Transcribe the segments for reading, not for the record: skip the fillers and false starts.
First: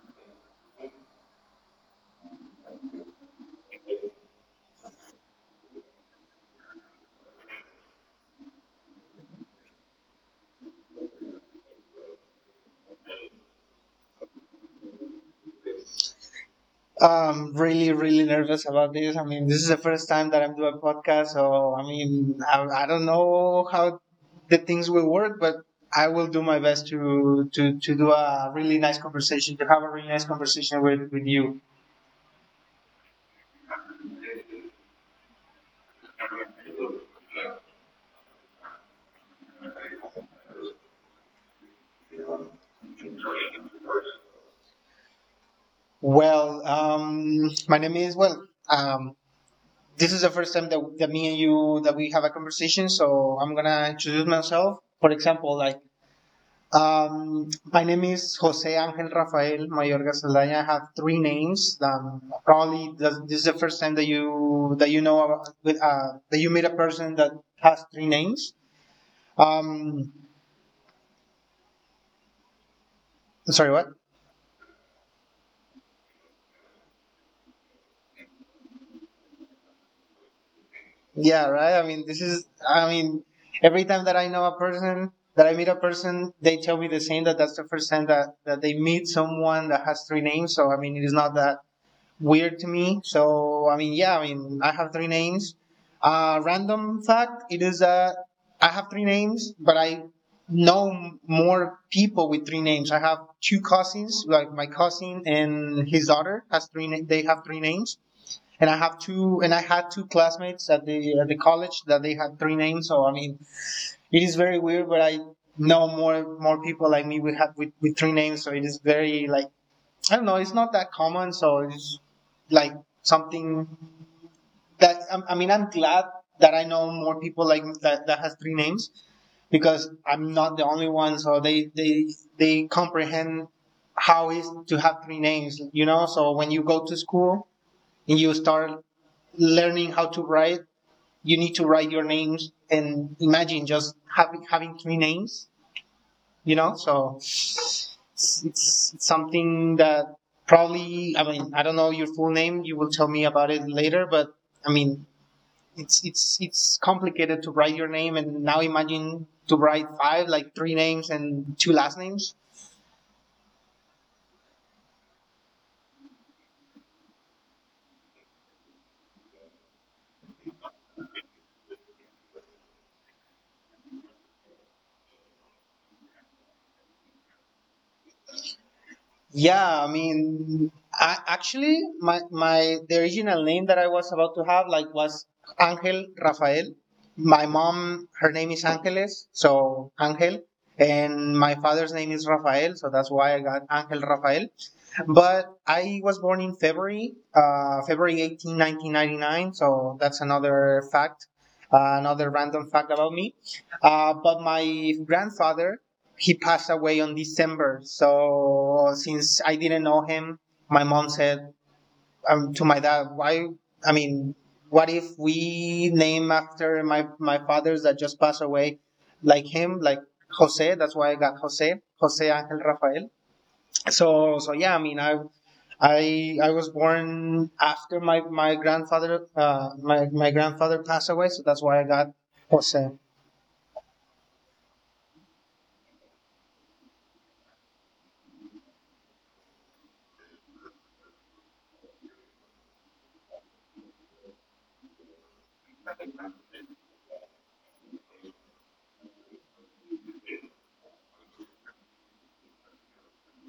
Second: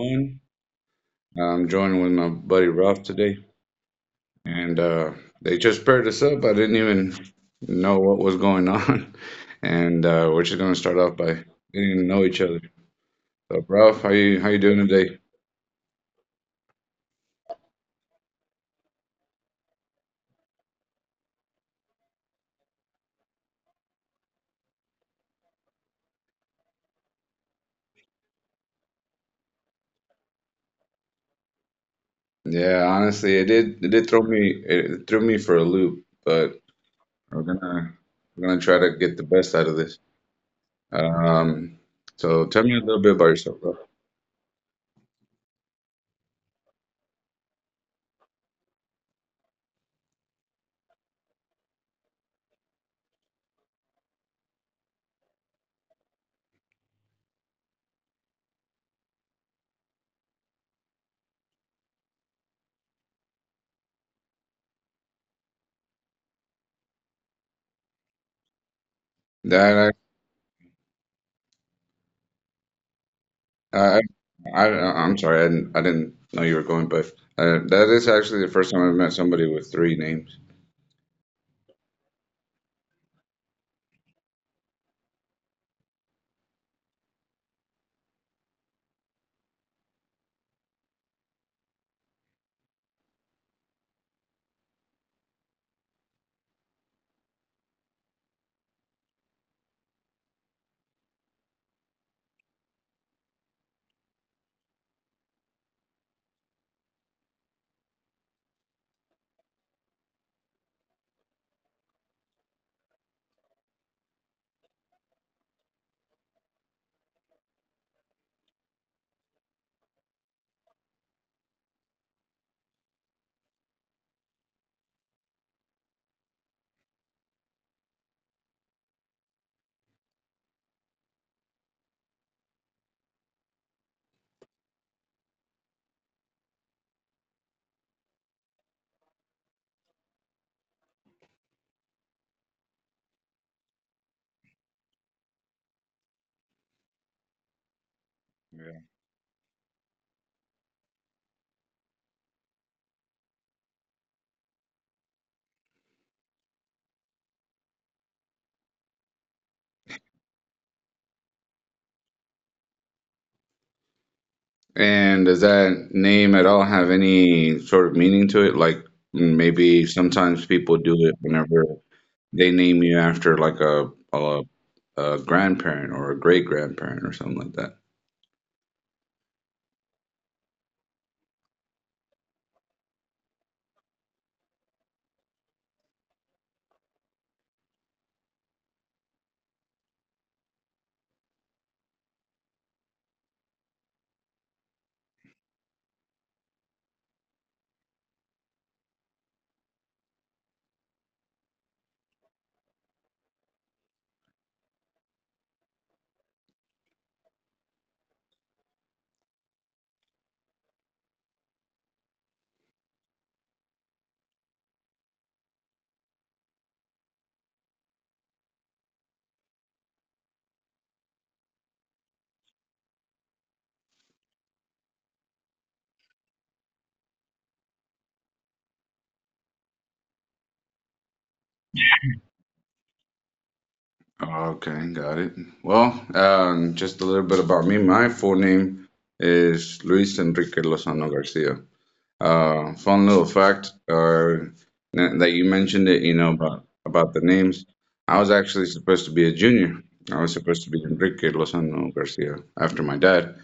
one. I'm joined with my buddy Ralph today, and they just paired us up. I didn't even know what was going on, and we're just gonna start off by getting to know each other. So, Ralph, how you doing today? I'm really nervous about this. I mean, this is the first time that I'm doing a podcast, so I mean, I don't know how the things will work, but I will do my best to do a really nice conversation, to have a really nice conversation with you. Yeah, honestly, it threw me for a loop, but we're gonna we're gonna try to get the best out of this. Um, so tell me a little bit about yourself, Ralph. Well, my name is well. Um, this is the first time that me and you that we have a conversation, so I'm gonna introduce myself. For example, like my name is Jose Angel Rafael Mayorga Saldaña. I have three names. Probably this is the first time that you know about, with, that you meet a person that has three names. Um, That Sorry, what? Uh, I'm sorry, I didn't know you were going, but that is actually the first time I've met somebody with three names. Yeah, right. I mean, every time that I know a person that I meet a person, they tell me the same that 's the first time that they meet someone that has three names. So I mean, it is not that weird to me. So I mean, yeah, I mean, I have three names. Random fact: it is I have three names, but I know more people with three names. I have two cousins, like my cousin and his daughter has they have three names, and I have two, and I had two classmates at the college that they had three names. So I mean, it is very weird, but I know more people like me with with three names, so it is very like I don't know. It's not that common, so it's like something that I'm- I mean. I'm glad that I know more people like that that has three names because I'm not the only one. So they comprehend how is to have three names. You know, so when you go to school and you start learning how to write, you need to write your names and imagine just having three names, you know, so Yeah. it's something that probably, I mean, I don't know your full name. You will tell me about it later, but I mean, it's complicated to write your name, and now imagine to write five, like three names and two last names. And does that name at all have any sort of meaning to it? Like maybe sometimes people do it whenever they name you after a, a grandparent or a great grandparent or something like that. Yeah, I mean, actually, my the original name that I was about to have like was Angel Rafael. My mom, her name is Angeles, so Angel, and my father's name is Rafael, so that's why I got Angel Rafael. But I was born in February, February 18, 1999. So that's another fact, another random fact about me. But my grandfather, he passed away on December. So since I didn't know him, my mom said to my dad, why? I mean, what if we name after my fathers that just passed away, like him, like Jose? That's why I got Jose, Jose Angel Rafael. So so yeah, I mean, I I was born after my grandfather. My grandfather passed away, so that's why I got Jose. Okay, got it. Well, just a little bit about me. My full name is Luis Enrique Lozano Garcia. Fun little fact, that you mentioned it, you know, about the names. I was actually supposed to be a junior. I was supposed to be Enrique Lozano Garcia after my dad.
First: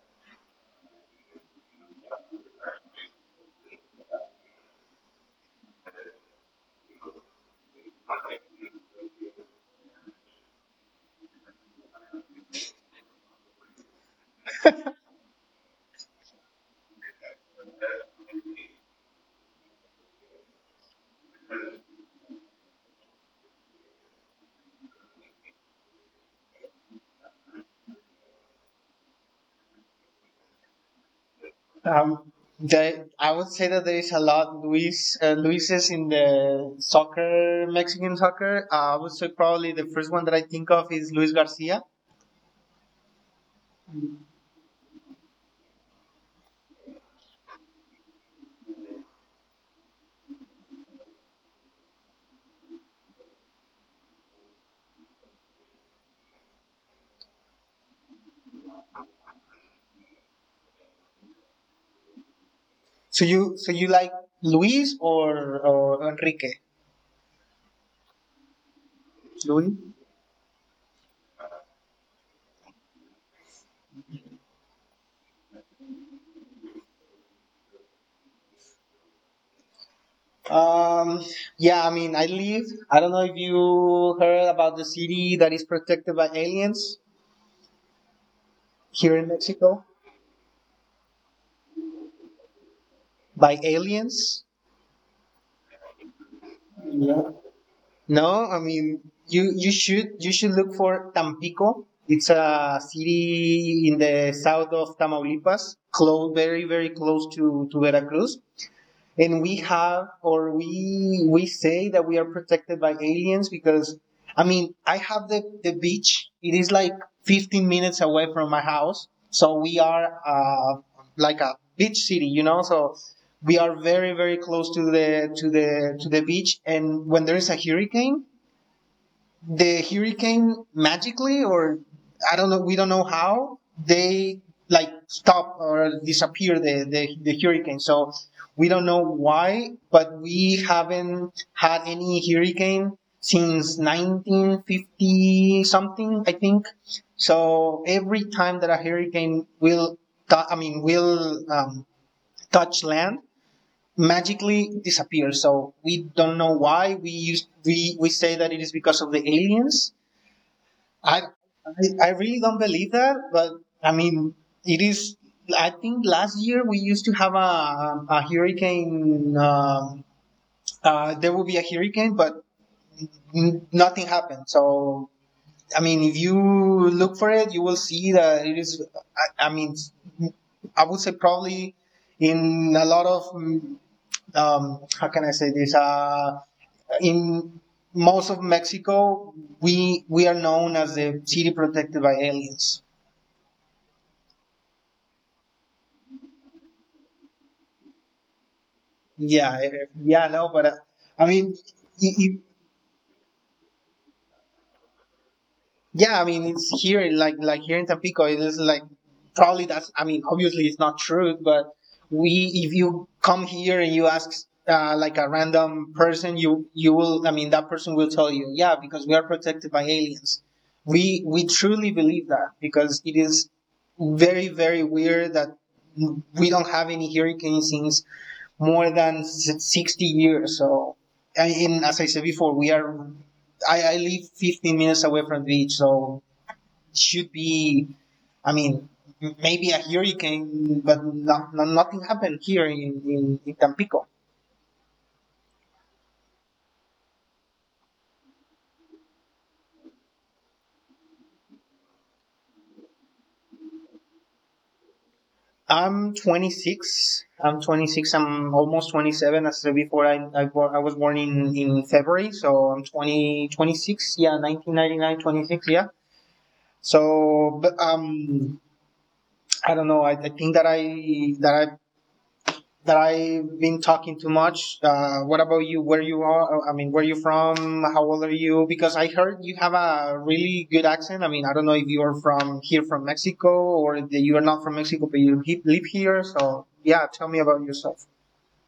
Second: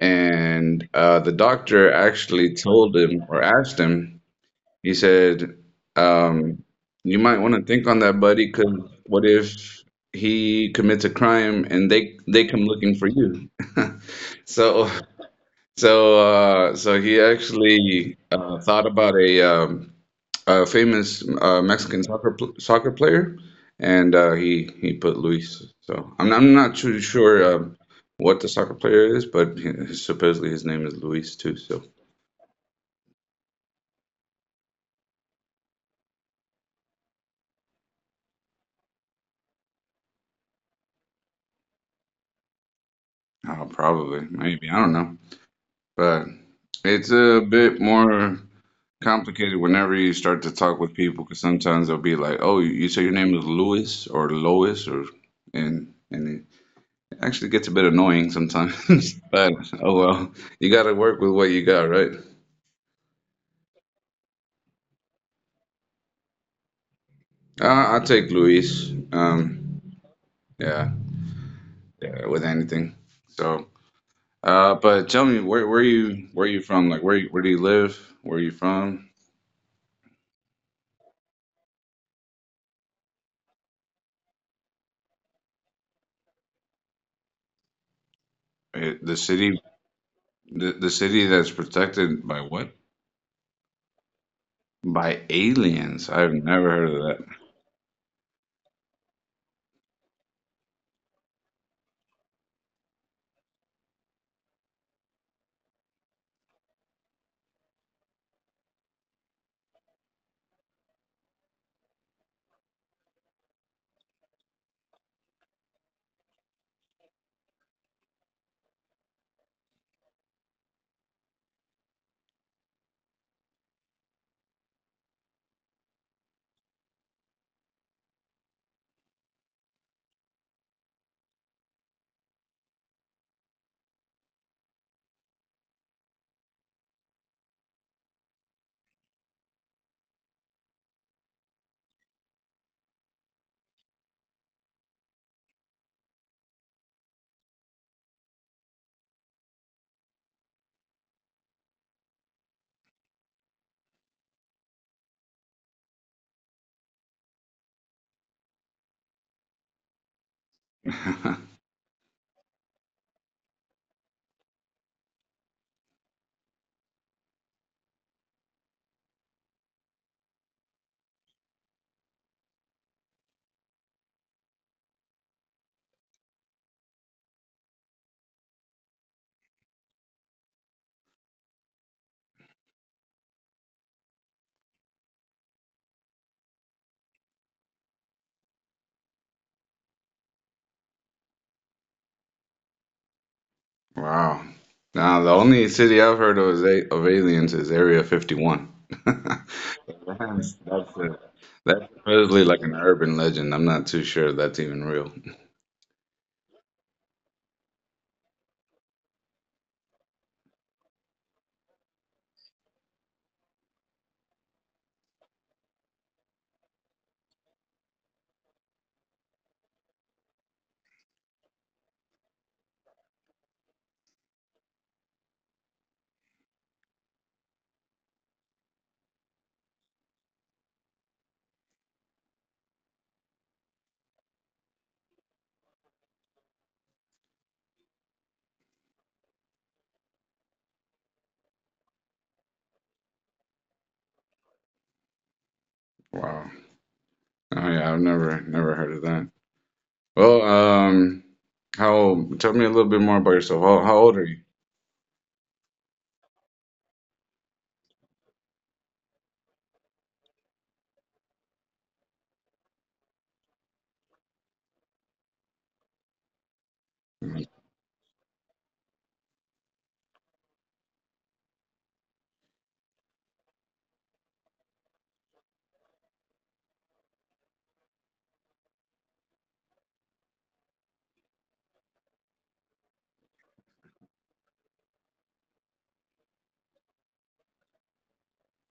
And the doctor actually told him or asked him, he said, um, "You might want to think on that, buddy, because what if he commits a crime and they come looking for you?" So, so he actually thought about a famous Mexican soccer player, and he put Luis. So I'm not too sure what the soccer player is, but supposedly his name is Luis too. So um they, I would say that there is a lot Luis, Luises in the soccer, Mexican soccer. I would say probably the first one that I think of is Luis Garcia. Probably, maybe, I don't know. But it's a bit more complicated whenever you start to talk with people because sometimes they'll be like, "Oh, you say your name is Louis or Lois," or," and it actually gets a bit annoying sometimes. But oh well, you got to work with what you got, right? So you like Luis or Enrique? I take Luis. Luis. Yeah, yeah, with anything. So, but tell me, where you from? Like, where do you live? Where you from? Um, yeah, I mean, I live. I don't know if you heard about the city that is protected by aliens The here in city, Mexico. the city that's protected by what? By aliens? By aliens. I've never heard Yeah. of No, I mean, you should look for Tampico. It's a city in the south of Tamaulipas, close, very close to Veracruz. And we have, or we say that we are protected by aliens because I mean I have the beach. It is like 15 minutes away from my house, so we are like a beach city, you know. So we are very close to the to the beach, and when there is a hurricane, the hurricane magically, or I don't know, we don't know how they like stop or disappear the hurricane. So we don't know why, but we haven't had any hurricane since 1950 something, I think. So every time that a hurricane will touch land, magically it disappears. So we don't know why. We used, we say that it is because of the aliens. I, that. I really don't believe that, but I mean, it is. I think last year we used to have a hurricane. There will be a hurricane, but nothing happened. So I mean, if you look for it, you will see that it is. I mean, I would say probably in a lot of how can I say this? In most of Mexico, we are known as the city protected by aliens. Wow. Now, the only city I've heard of, is a of aliens is Area 51. Yeah, eh, eh, yeah, no, That's, but that's, a, I mean, that's i- supposedly like an urban legend. I'm not too sure that's even real. yeah, I mean it's here, like here in Tampico, it is like probably that's. I mean, obviously it's not true, but we, if you come here and you ask like a random person, you will. I mean, that person will tell you, yeah, because we are protected by aliens. We truly believe that because it is very weird that we don't have any hurricane scenes more than 60 years. So, and as I said before, I live 15 minutes away from the beach, so it should be, I mean, maybe a hurricane, but nothing happened here in Tampico. Wow. Oh yeah, I've never heard of that. Well, how tell me a little bit more about yourself. How old are you? I'm 26. I'm 26. I'm almost 27. As I said before, I was born in February, so I'm 26. Yeah, 1999, 26. Yeah. So, but I don't know. I think that I that I've been talking too much. What about you? Where you are? I mean, where you from? How old are you? Because I heard you have a really good accent. I mean, I don't know if you are from here from Mexico or that you are not from Mexico, but you live here. So yeah, tell me about yourself.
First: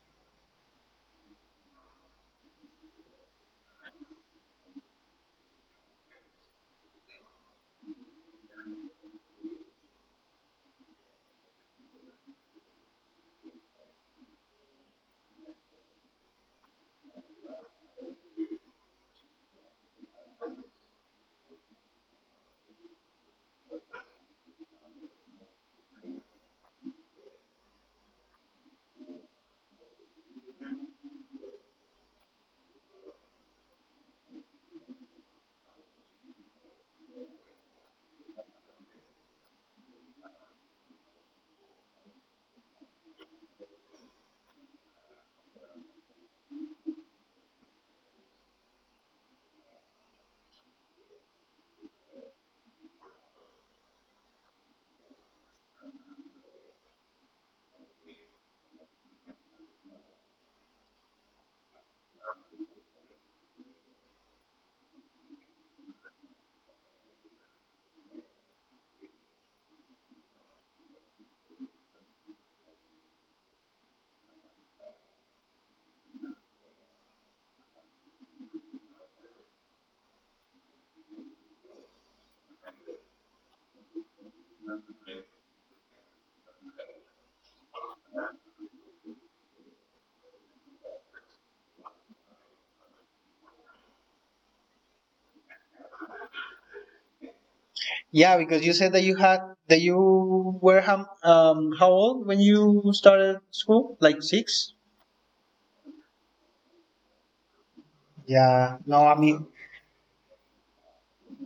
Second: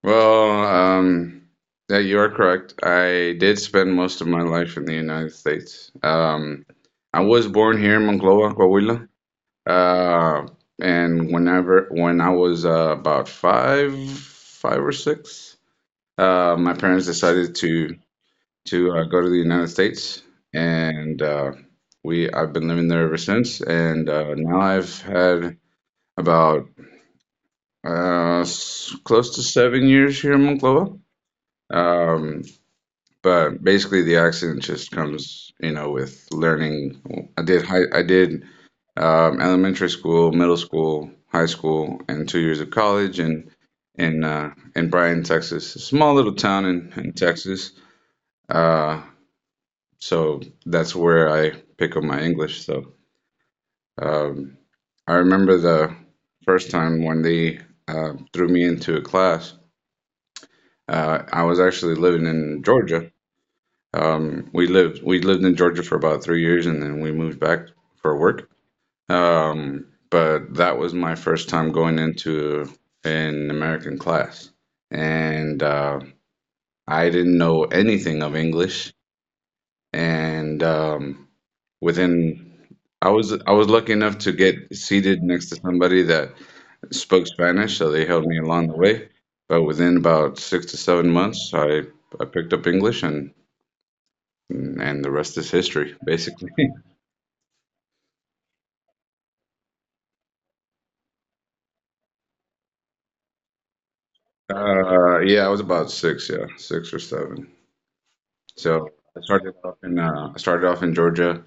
Well, yeah, you are correct. I did spend most of my life in the United States. I was born here in Monclova, Coahuila. Uh, and whenever when I was about five, five or six, my parents decided to go to the United States, and we I've been living there ever since. And now I've had about close to 7 years here in Monclova. Um, but basically the accent just comes, you know, with learning. I did elementary school, middle school, high school, and 2 years of college in in Bryan, Texas, a small little town in Texas. uh, so that's where I pick up my English. Um, I remember the first time when they threw me into a class. I was actually living in Georgia. We lived in Georgia for about 3 years, and then we moved back for work. But that was my first time going into an American class, and I didn't know anything of English. And within, I was lucky enough to get seated next to somebody that spoke Spanish, so they helped me along the way. But within about 6 to 7 months, I picked up English, and the rest is history, basically. Yeah, because you said that you had that you were how old when you started school? Like six? Yeah, I was about six, yeah, six or seven. Yeah. So No, I mean. I started off in Georgia.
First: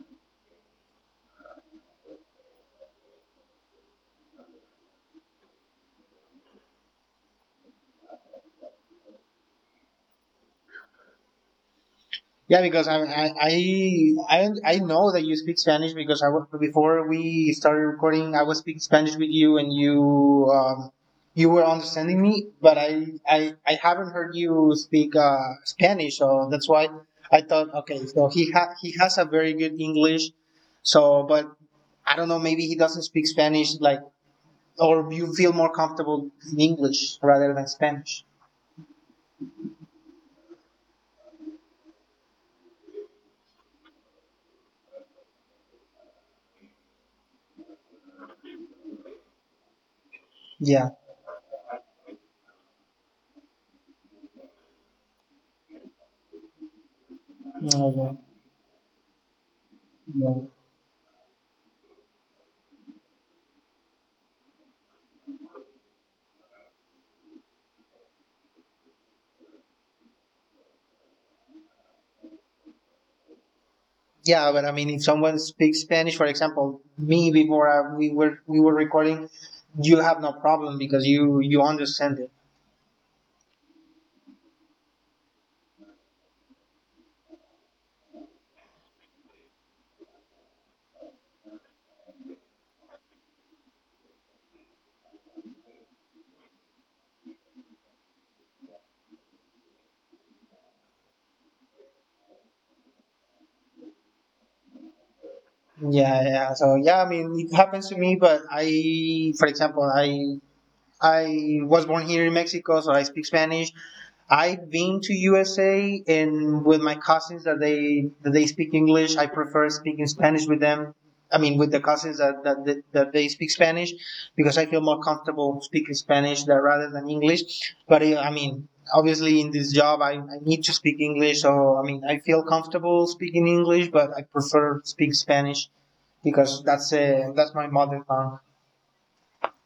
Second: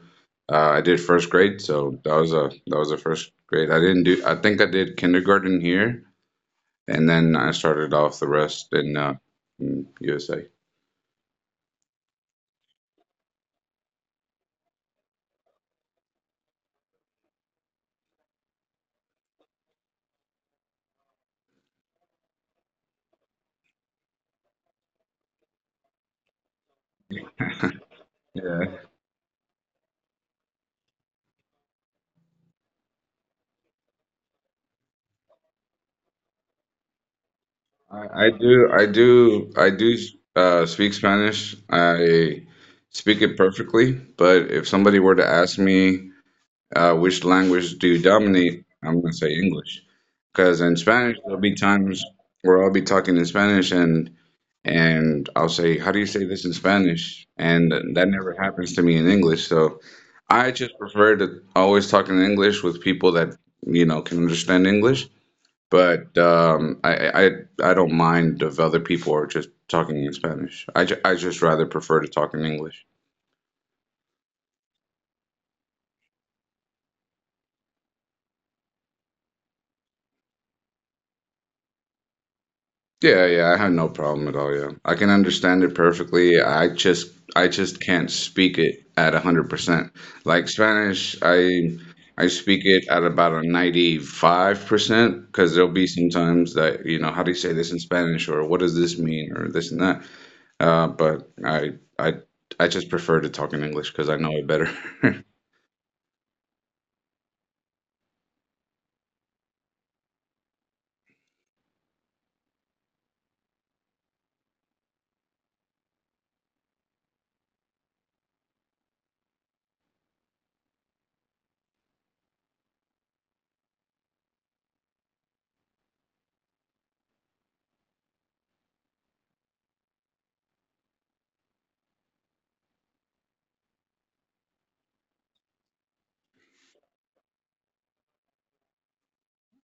I did first grade, so that was a first grade. I didn't do. I think I did kindergarten here, and then I started off the rest in USA. Yeah, because I know that you speak Spanish because I was before we started recording, I was speaking Spanish with you and you you were understanding me, but I haven't heard you speak Spanish, so that's why I thought, okay, so Yeah, he has a very good English, so but I don't know, maybe he doesn't speak Spanish like or you feel more comfortable in English rather than Spanish. I do speak Spanish. I speak it perfectly. But if somebody were to ask me which language do you dominate, I'm gonna say English. Because in Yeah. Spanish, there'll be times where I'll be talking in Spanish and I'll say, "How do you say this in Spanish?" And that Okay. never happens to me in English. So Yeah. I just prefer to always talk in English with people that, you know, can understand English. But I don't mind if other people are just talking in Spanish. I just rather prefer to talk in English. Yeah, but I mean, if someone speaks Spanish, for example, me before we were recording, you have no problem because you understand it. Yeah, yeah, I have no problem at all, yeah. I can understand it perfectly. I just can't speak it at 100%. Like Spanish, I speak it at about a 95% because there'll be some times that, you know, how do you say this in Spanish or what does this mean or this and that. But I I just prefer to talk in English because I know it better. Yeah. So yeah, I mean, it happens to me, but I, for example, I was born here in Mexico, so I speak Spanish. I've been to USA and with my cousins that they speak English. I prefer speaking Spanish with them. I mean, with the cousins that they speak Spanish, because I feel more comfortable speaking Spanish than, rather than English. But I mean, obviously in this job, I need to speak English. So I mean, I feel comfortable speaking English, but I prefer speak Spanish because that's my mother tongue.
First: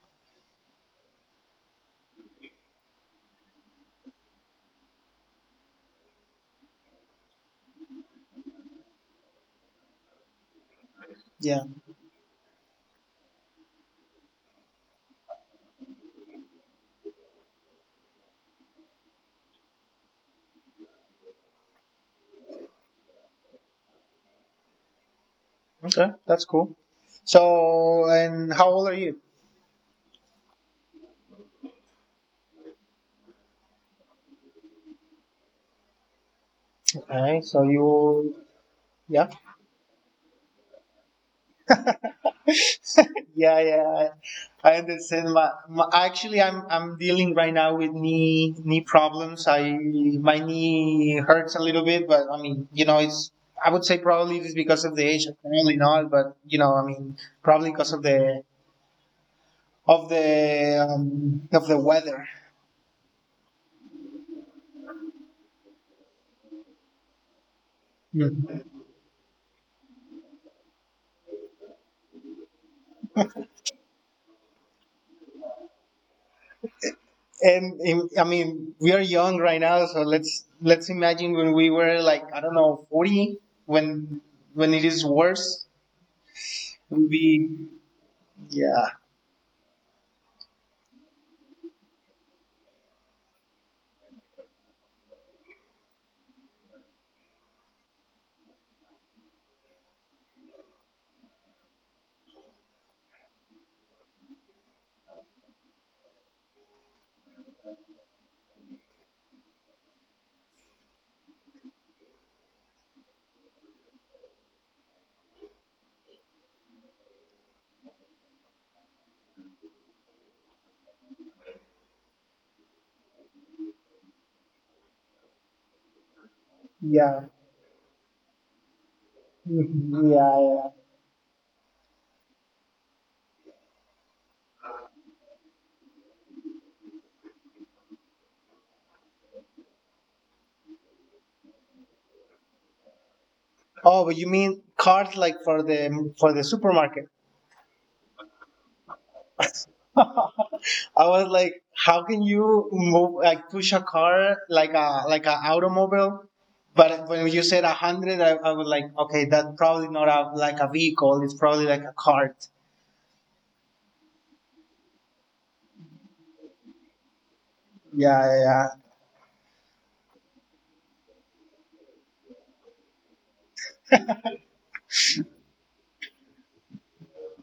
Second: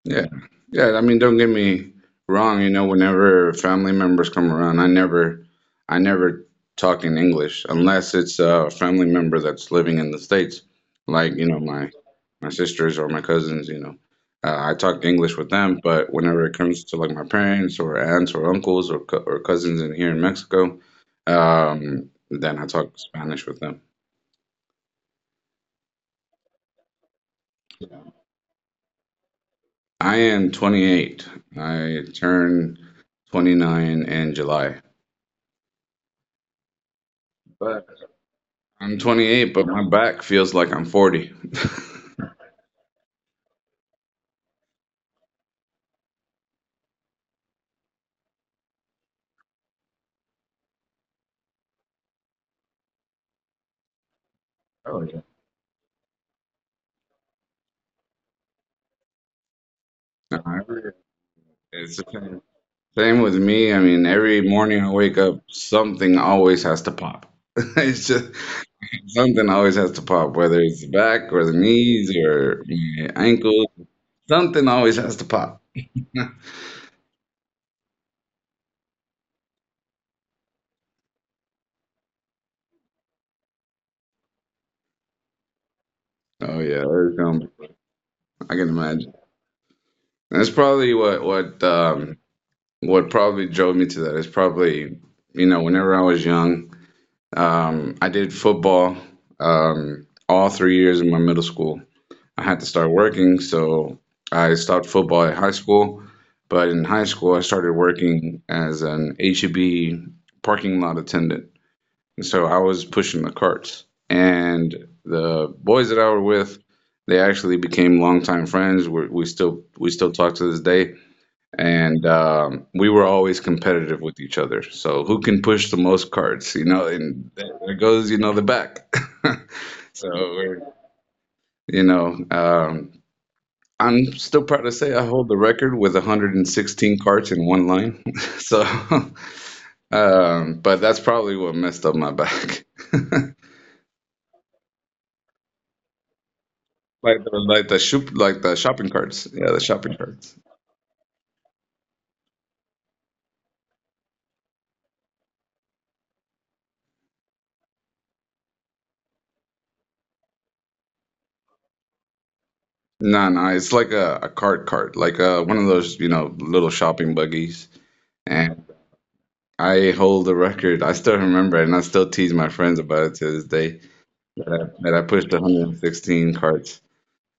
Yeah. Yeah. I mean, don't get me wrong, you know, whenever family members come around, I never talk in English unless it's a family member that's living in the States, like, you know, Yeah. my sisters or my cousins, you know. I talk English with them, but whenever it comes to like my parents or aunts or uncles or co or cousins in here in Mexico, then I talk Spanish with them. Okay, that's cool. So, and how old are you? I am 28. I turned 29 in July. Okay, so But. you, I'm yeah, 28, but my back feels like I'm 40. yeah. I understand. Actually, I'm dealing right now with knee problems. I, my knee hurts a little bit, but I mean, you know, it's I would say probably it's because of the Oh yeah. age. Probably not, but you know, I mean, probably because of the No, every- of the It's the weather. same. Same with me. I mean, every morning I wake up, something always has to pop. It's just something always has to pop, whether it's the back or the knees or my ankles. Something always has to pop. I mean, we are young right now, so let's imagine when we were like I don't know 40, when it is worse, Oh yeah, we'll there's gonna be- be. I can Yeah. imagine. That's probably what probably drove me to that. It's probably, you know, whenever I was young. I did football, all 3 years in my middle school. I had to start working, so I stopped football at high school. But in high school, I started working as an HEB parking lot attendant. And so I was pushing the carts. And the boys that I were with, they actually became longtime friends. We still talk to this day, and we were always competitive with each other. So who can push the most cards, you know? Yeah And there goes, you know, the back. Mhm, so yeah, we're, yeah. you know, I'm still proud to say I hold the record with 116 cards in one line. so, but that's probably what messed up my back. Oh, but you mean cards like for the supermarket? Like the shopping carts. Yeah, the shopping carts. I was like, how can you move like push a car like a like an automobile? But when you said a hundred, I was like, okay, that's probably not a, like a vehicle. It's probably like a cart. No, no, it's like a cart cart, like one of those, you know, little shopping buggies. Yeah, yeah. And yeah. I hold the record. I still remember it, and I still tease my friends about it to this day that I pushed 116 carts.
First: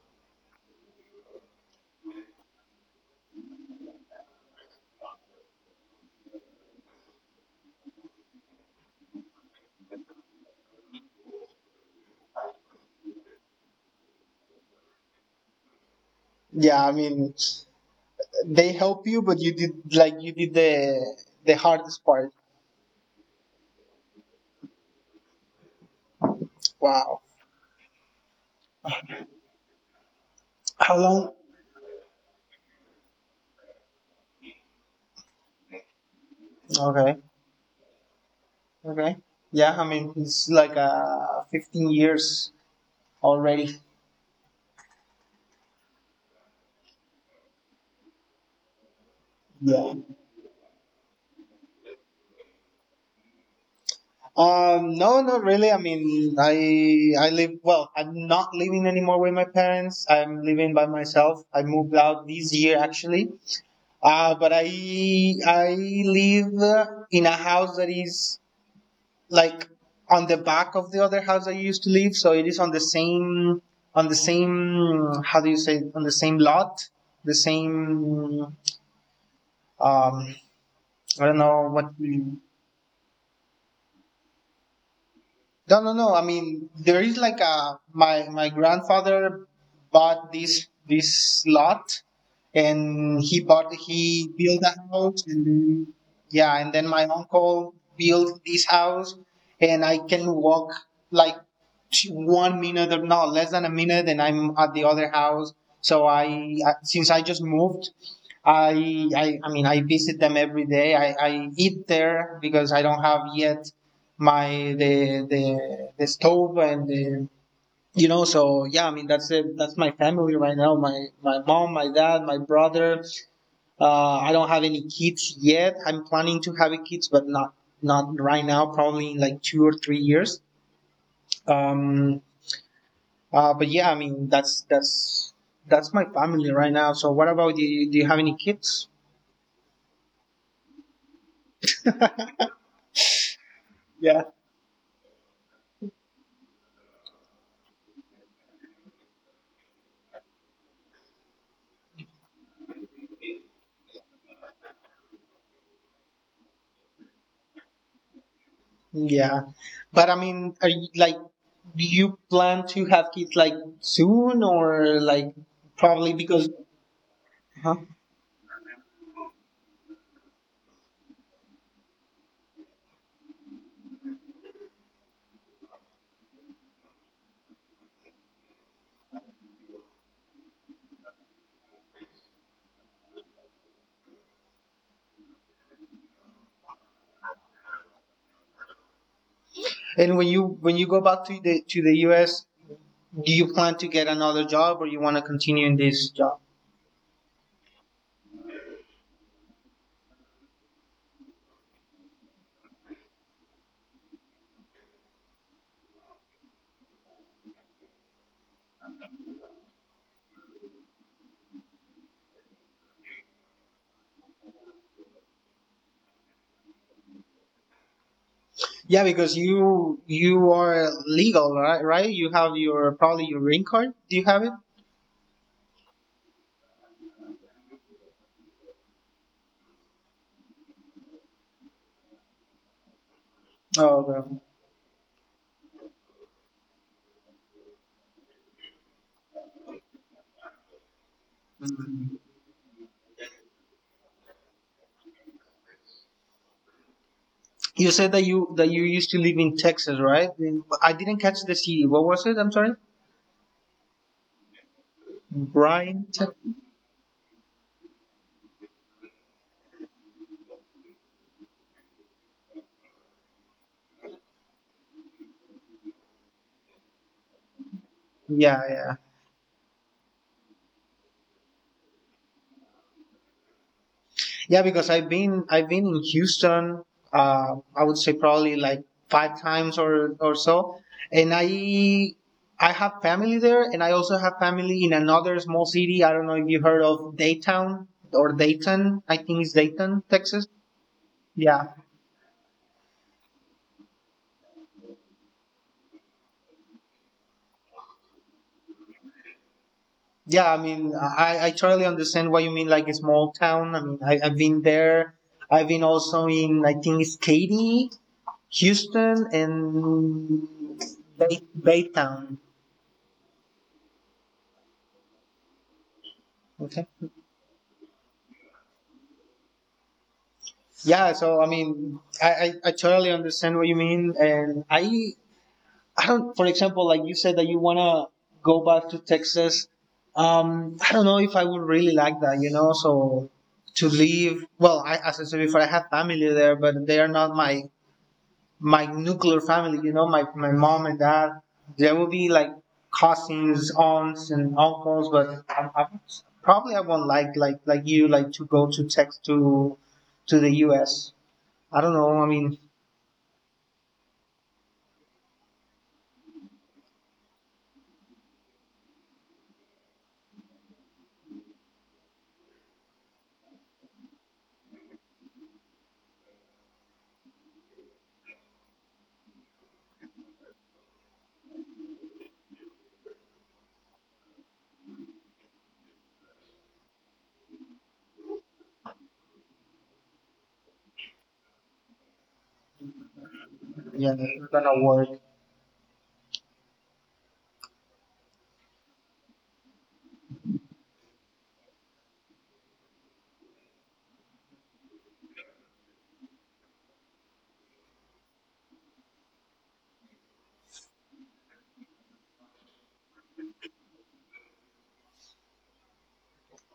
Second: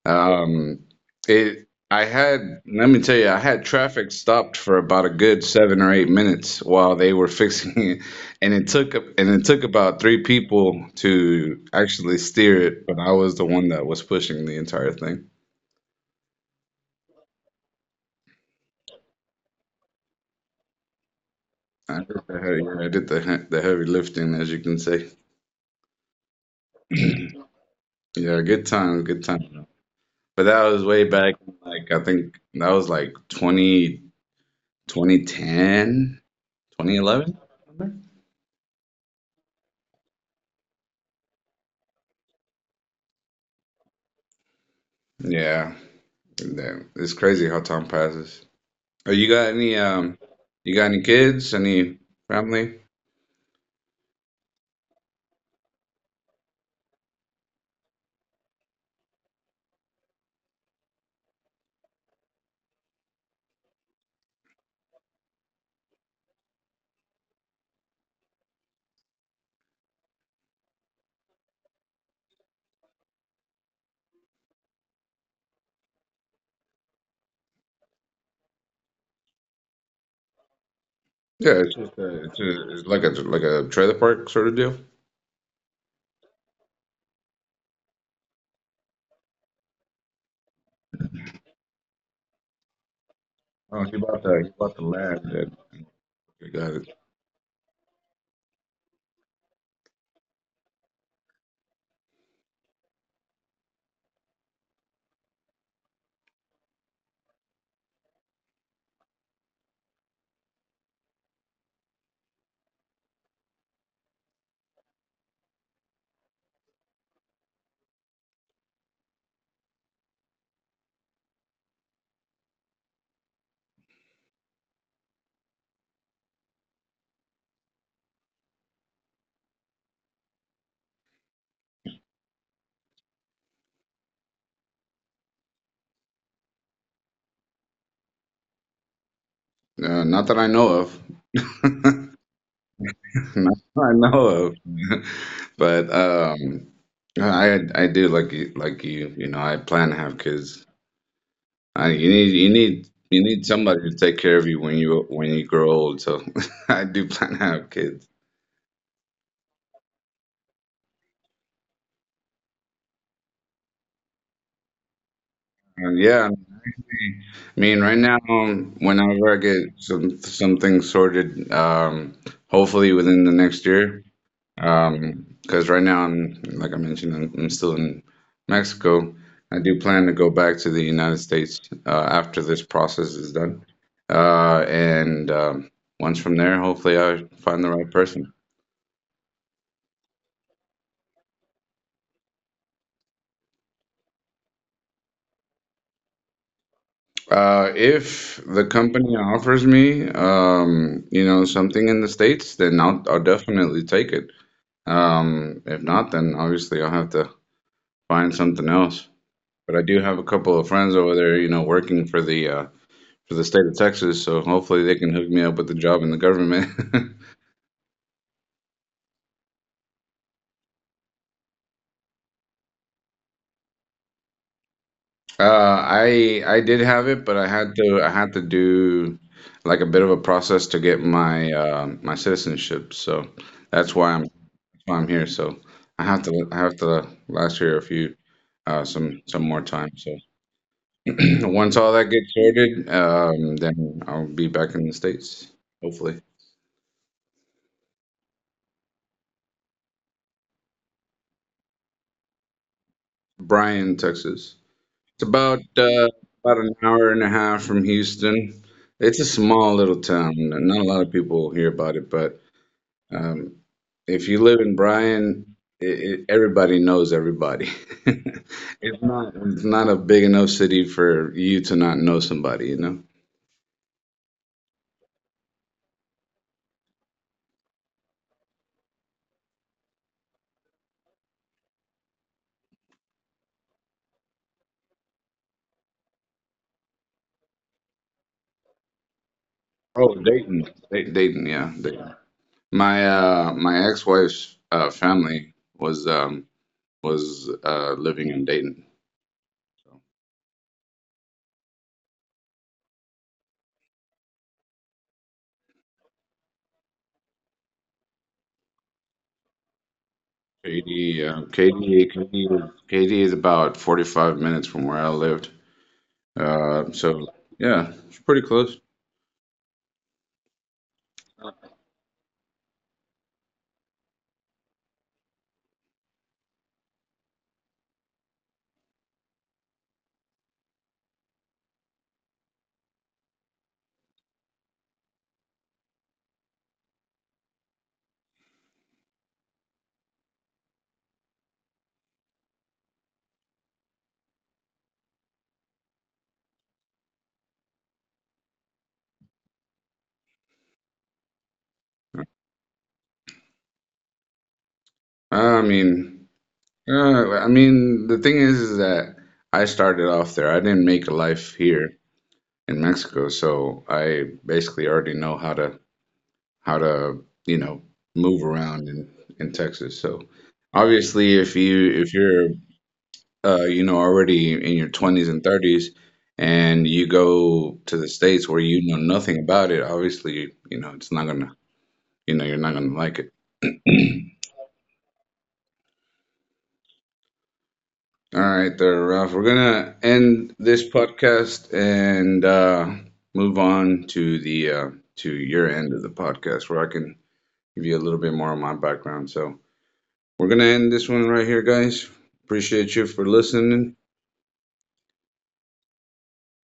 Um, it I had let me tell you, I had traffic stopped for about a good 7 or 8 minutes while they were fixing it, and it took about three people to actually steer it, but I was the one that was pushing the entire thing. Yeah, I mean, they help you, but you did like you did the hardest part. I did the heavy lifting, as you can say. Wow. Yeah, good time, good time. But that was How way long? back, like I think that was like 20 2010, twenty Okay. eleven. Okay. Yeah, I mean, it's like 15 years already. Yeah. Damn. It's crazy how time passes. Oh, Yeah. You got any kids? Any family? No, not really. I mean, I live well. I'm not living anymore with my parents. I'm living by myself. I moved out this year actually. But I live in a house that is like on the back of the other house I used to live. So it is on the same how do you say it? On the same lot, the same um I don't know Yeah, it's what. just a, it's, a, it's like a trailer park sort of deal. No, I mean, there is like a my grandfather bought this lot, and Oh, he you built a bought the land. house, and And then You yeah, and got then it. my uncle built this house, and I can walk like 1 minute or no, less than a minute, and I'm at the other house. So I since I just moved, I mean I visit them every day. I eat there because I don't have yet my the stove and the, you know. So yeah, I mean, that's it, that's my family right now, my mom, my dad, my brother. I don't have any kids yet. I'm planning to have kids, but not right now, probably in like 2 or 3 years. um but yeah, I mean, that's that's my family right now. So what about you? Do you have any kids? Not that I know of. Not that I know Yeah. of. But I do, like you, like you. You know, I plan to have kids. You need somebody to take care of you when you grow old. So I do plan to have kids. Yeah, but I mean, are you, like, do you plan to have kids like soon or like And probably yeah, because? I Huh? mean right now, whenever I get some things sorted, hopefully within the next year, because right now I'm, like I mentioned, I'm still in Mexico. I do plan to go back to the United States after this process is done, and once from there, hopefully I find the right person. And when you go back to the U.S., do you plan to get another job or you want to continue in this job? If the company offers me, you know, something in the States, then I'll definitely take it. If not, then obviously I'll have to find something else. But I do have a couple of friends over there, you know, working for the state of Texas, so hopefully they can hook me up with a job in the government. Yeah, because you are legal, right? Right? You have your probably your green card. Do you have it? I did have it, but I had to do like a bit of a process to get my my citizenship, so Oh, that's why I'm. okay. Well, I'm here, so I have to last here a few some more time. So once all that Mhm. gets sorted, then I'll be back in the States, hopefully. You said that you used to live in Texas, right? I didn't catch the city. What was it? I'm sorry. Bryan, Texas. It's Brian. About an hour and a half from Houston. It's a small little town. And Not a lot of people hear about it, but um if you live in Bryan, everybody knows everybody. Yeah, yeah, It's not a big enough city for you to not know somebody, you know? yeah. Because I've been in Houston. I would say probably like five times or so, and I have family there, and I also have family in another small city. I don't know if you heard of Dayton or Dayton. I think it's Dayton, Oh, Texas. Dayton, Yeah. Dayton. My my ex-wife's family was living in Dayton. Yeah, I mean, I totally understand what you mean, like a small town. I mean, I've been there. I've been also in, I think it's Katy, Houston, and Katy, uh, Katy, Baytown. Katy, Katy is about 45 minutes from where I lived. Okay. So yeah, it's pretty close. Yeah. So I mean, I totally understand what you mean, and I don't. For example, like you said that you wanna go back to Texas. I don't know if I would really like that. You know, so to leave. Well, as I said before, I have family there, but they are not my nuclear family. You know, my mom and dad. There will be like cousins, aunts, and uncles, but probably I won't like like you like to go to Tex to the U.S. I don't know. I mean, Uh, I mean, I mean, the thing is that I started off there. I didn't make a life here in Mexico, so I basically already know how to, you know, move around in Texas. So obviously, if you're you know already in your 20s and 30s and you go to the states where you know nothing about it, obviously, you know, it's not gonna, you know, you're not gonna like it. yeah, it's gonna work. All right, there, Ralph. We're gonna end this podcast and move on to the to your end of the podcast where I can give you a little bit more of my background. So. We're going to end this one right here, guys. Appreciate you for listening.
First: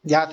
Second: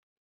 Yeah,